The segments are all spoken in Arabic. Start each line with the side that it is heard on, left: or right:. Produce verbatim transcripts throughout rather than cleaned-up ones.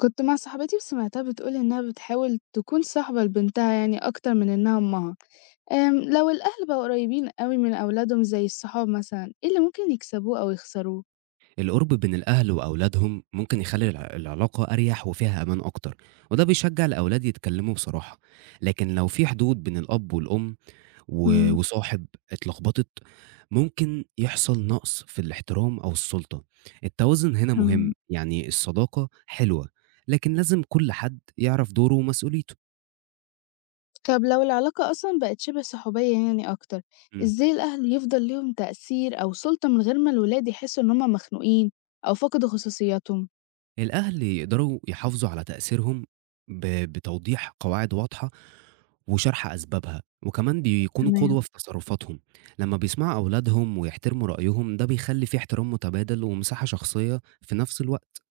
left: كنت مع صاحبتي وسمعتها بتقول إنها بتحاول تكون صاحبة لبنتها يعني أكتر من إنها أمها. أم لو الأهل بقوا قريبين قوي من أولادهم زي الصحاب مثلا، إيه اللي ممكن يكسبوه أو يخسروه؟
right: القرب بين الأهل وأولادهم ممكن يخلي الع- العلاقة أريح وفيها أمان أكتر، وده بيشجع الأولاد يتكلموا بصراحة. لكن لو في حدود بين الأب والأم و-
left: امم
right: وصاحب، اتلخبطت. ممكن يحصل نقص في الاحترام أو السلطة. التوازن هنا مهم،
left: تمام.
right: يعني الصداقة حلوة لكن لازم كل حد يعرف دوره ومسؤوليته.
left: طب لو العلاقة أصلا بقت شبه صحوبية يعني أكتر، إزاي الأهل يفضل ليهم تأثير أو سلطة من غير ما الولاد يحسوا إن هما مخنوقين أو فقدوا خصوصياتهم؟
right: الأهل يقدروا يحافظوا على تأثيرهم ب بتوضيح قواعد واضحة وشرح أسبابها، وكمان بيكونوا
left: تمام.
right: قدوة في تصرفاتهم. لمّا بيسمعوا أولادهم ويحترموا رأيهم، ده بيخلّي في احترام متبادل ومساحة شخصية في نفس الوقت.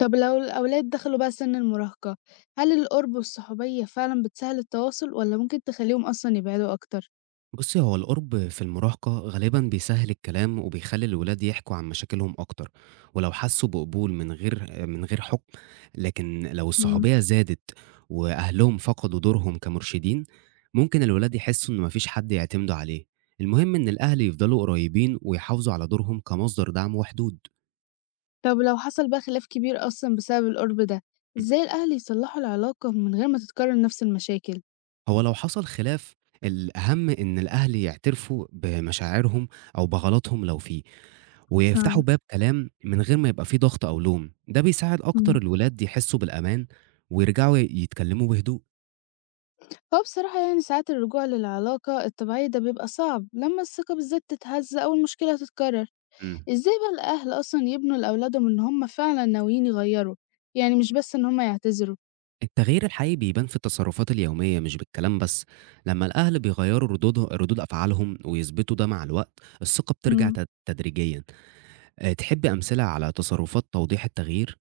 left: طب لو الأولاد دخلوا بقى سن المراهقة، هل القرب والصحوبية فعلا بتسهل التواصل ولا ممكن تخليهم أصلا يبعدوا أكتر؟
right: بُصّي، هو القُرب في المراهقة غالبًا بيسهِّل الكلام وبيخلّي الولاد يحكوا عن مشاكلهم أكتر، ولو حسّوا بقبول من غير من غير حُكم. لكن لو
left: إمم.
right: الصحوبية زادت وأهلهم فقدوا دورهم كمرشدين، ممكن الولاد يحسّوا إن ما فيش حد يعتمدوا عليه. المهم إن الأهل يفضلوا قريبين ويحافظوا على دورهم كمصدر دعم وحدود.
left: طب لو حصل بقى خلاف كبير أصلًا بسبب القُرب ده،
right: إمم.
left: إزاي الأهل يصلّحوا العلاقة من غير ما تتكرر نفس المشاكل؟
right: هو لو حصل خلاف، الأهم إن الأهل يعترفوا بمشاعرهم أو بغلطهم لو في، ويفتحوا
left: فعلًا،
right: باب كلام من غير ما يبقى فيه ضغط أو لوم. ده بيساعد أكتر
left: إمم.
right: الولاد يحسّوا بالأمان ويرجعوا يتكلموا بهدوء.
left: هو بصراحة يعني ساعات الرجوع للعلاقة الطبيعية ده بيبقى صعب لمّا الثقة بالذات تتهز أو المشكلة تتكرر،
right: امم.
left: إزاي بقى الأهل أصلًا يبنوا لأولادهم إن هم فعلًا ناويين يغيّروا، يعني مش بس إن هم يعتذروا؟
right: التغيير الحقيقي بيبان في التصرفات اليومية مش بالكلام بس. لمّا الأهل بيغيّروا ردودهم ردود أفعالهم ويثبتوا ده مع الوقت، الثقة بترجع
left: إمم.
right: تد تدريجيًا. آآ تحبّي أمثلة على تصرفات توضيح التغيير؟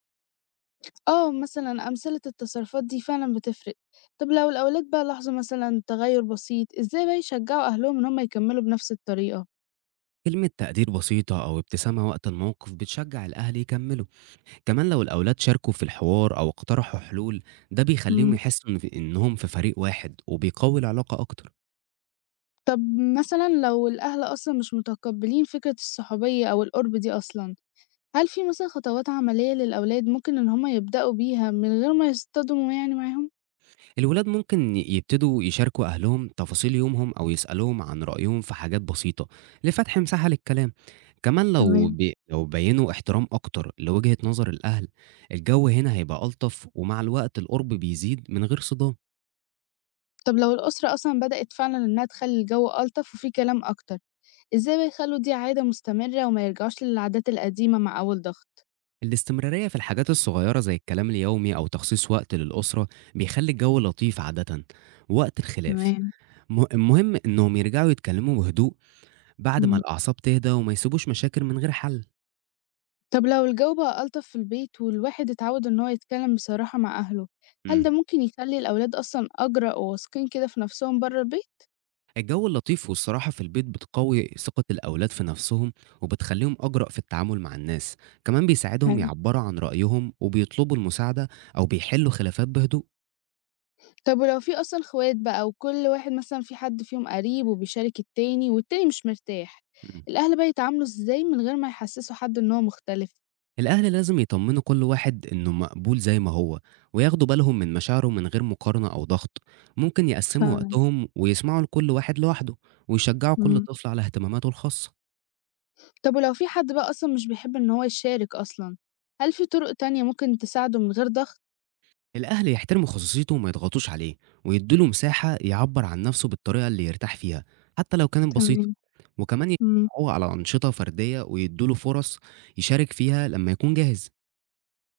left: آه، مثلًا أمثلة التصرفات دي فعلًا بتفرق. طب لو الأولاد بقى لاحظوا مثلًا تغيُّر بسيط، إزاي بقى يشجعوا أهلهم إن هم يكمّلوا بنفس الطريقة؟
right: كلمة تقدير بسيطة أو ابتسامة وقت الموقف بتشجّع الأهل يكمّلوا. كمان لو الأولاد شاركوا في الحوار أو اقترحوا حلول، ده بيخليهم
left: إمم.
right: يحسوا إن في- إنهم في فريق واحد وبيقوي العلاقة أكتر.
left: طب مثلًا لو الأهل أصلًا مش متقبلين فكرة الصحوبية أو القُرب دي أصلًا، هل في مثلًا خطوات عملية للأولاد ممكن إن هُم يبدأوا بيها من غير ما يصطدموا يعني معاهم؟
right: الولاد ممكن ي- يبتدوا يشاركوا أهلهم تفاصيل يومهم أو يسألوهم عن رأيهم في حاجات بسيطة لفتح مساحة للكلام. كمان لو
left: تمام.
right: بي... لو بينوا احترام أكتر لوجهة نظر الأهل، الجو هنا هيبقى ألطف ومع الوقت القرب بيزيد من غير صدام.
left: طب لو الأسرة أصلًا بدأت فعلًا إنها تخلّي الجو ألطف وفي كلام أكتر، إزاي بقى يخلّوا دي عادة مستمرة وما يرجعوش للعادات القديمة مع أول ضغط؟
right: الاستمرارية في الحاجات الصغيرة زي الكلام اليومي أو تخصيص وقت للأسرة بيخلي الجو لطيف عادة. وقت الخلاف،
left: تمام،
right: مه المهم إنّهم يرجعوا يتكلّموا بهدوء بعد ما
left: إمم.
right: الأعصاب تهدى وما يسيبوش مشاكل من غير حَل.
left: طب لو الجو بقى ألطف في البيت والواحد اتعوّد إن هو يتكلم بصراحة مع أهله، هل ده
right: إمم.
left: ممكن يخلّي الأولاد أصلًا أجرأ وواثقين كده في نَفْسهم برّه البيت؟
right: الجو اللطيف والصراحة في البيت بتقوّي ثقة الأولاد في نَفْسهم وبتخلّيهم أجرأ في التعامل مع الناس. كمان بيساعدهم
left: حلو.
right: يعبّروا عن رأيهم وبيطلبوا المساعدة أو بيحلّوا خلافات بهدوء.
left: طب ولو في أصلًا إخوات بقى وكل واحد مثلًا في حد فيهم قريب وبيشارك التاني والتاني مش مرتاح،
right: إمم.
left: الأهل بقى يتعاملوا إزاي من غير ما يحسسوا حد إن هو مختلف؟
right: الأهل لازم يطمّنوا كل واحد إنه مقبول زي ما هو وياخدوا بالهم من مشاعره من غير مقارنة أو ضغط. ممكن يقسّموا
left: فعلا.
right: وقتهم ويسمعوا لكل واحد لوحده ويشجّعوا كل
left: امم.
right: طفل على اهتماماته الخاصة.
left: طب ولو في حد بقى أصلًا مش بيحب إن هو يشارك أصلًا، هل في طرق تانية ممكن تساعده من غير ضغط؟
right: الأهل يحترموا خصوصيته وما يضغطوش عليه ويدوله مساحة يعبر عن نفسه بالطريقة اللي يرتاح فيها، حتى لو كانت بسيطة.
left: تمام.
right: وكمان
left: امم.
right: يشجعوه على أنشطة فردية ويدوله فرص يشارك فيها لما يكون جاهز.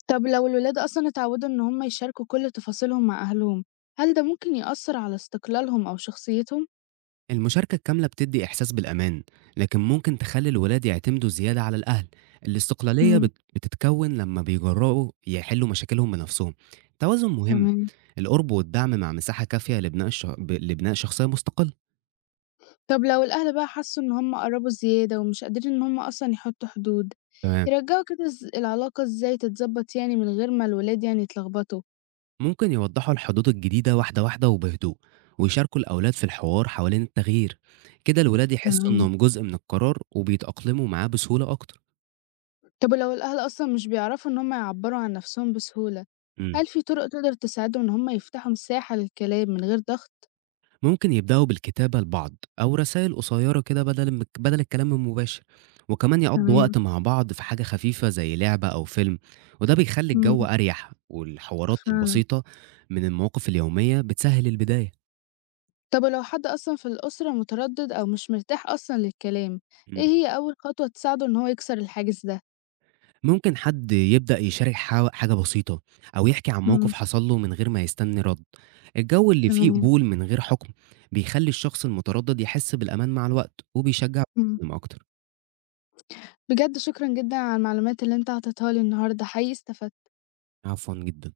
left: طب لو الولاد أصلًا اتعودوا إن هم يشاركوا كل تفاصيلهم مع أهلهم، هل ده ممكن يأثر على استقلالهم أو شخصيتهم؟
right: المشاركة الكاملة بتدي إحساس بالأمان، لكن ممكن تخلي الولاد يعتمدوا زيادة على الأهل. الاستقلالية
left: امم،
right: بت- بتتكون لما بيجرؤوا يحلوا مشاكلهم بنفسهم. التوازن مهم،
left: تمام.
right: القرب والدعم مع مساحة كافية لبناء الش... ب- لبناء شخصية مستقلة.
left: طب لو الأهل بقى حسوا إن هم قربوا زيادة ومش قادرين إن هم أصلًا يحطوا حدود،
right: تمام.
left: يرجعوا كده إز العلاقة إزاي تتضبط يعني من غير ما الولاد يعني يتلخبطوا؟
right: ممكن يوضحوا الحدود الجديدة واحدة واحدة وبهدوء ويشاركوا الأولاد في الحوار حوالين التغيير، كده الولاد يحسوا
left: تمام.
right: إنهم جزء من القرار وبيتأقلموا معاه بسهولة أكتر.
left: طب ولو الأهل أصلًا مش بيعرفوا إن هم يعبّروا عن نفسهم بسهولة،
right: مم.
left: هل في طرق تقدر تساعدهم إن هم يفتحوا مساحة للكلام من غير ضغط؟
right: ممكن يبدأوا بالكتابة لبعض أو رسائل قصيرة، كده بدل بدل الكلام المباشر. وكمان يقضوا
left: تمام.
right: وقت مع بعض في حاجة خفيفة زي لعبة أو فيلم، وده بيخلي الجو
left: إمم،
right: أريح والحوارات
left: فعلًا.
right: البسيطة من المواقف اليومية بتسهل البداية.
left: طب ولو حد أصلًا في الأسرة متردد أو مش مرتاح أصلًا للكلام، إيه
right: مم.
left: هي أول خطوة تساعده إن هو يكسر الحاجز ده؟
right: ممكن حد يبدأ يشارك حا حاجة بسيطة أو يحكي عن
left: إمم،
right: موقف حصل له من غير ما يستني رد. الجو اللي فيه
left: تمام،
right: قبول من غير حكم بيخلي الشخص المتردد يحس بالأمان، مع الوقت وبيشجع
left: إمم.
right: يتكلم أكتر.
left: بجد شكرًا جدًا على المعلومات اللي أنت اعطيتها لي النهارده، حقيقي استفدت.
right: عفوا جدا.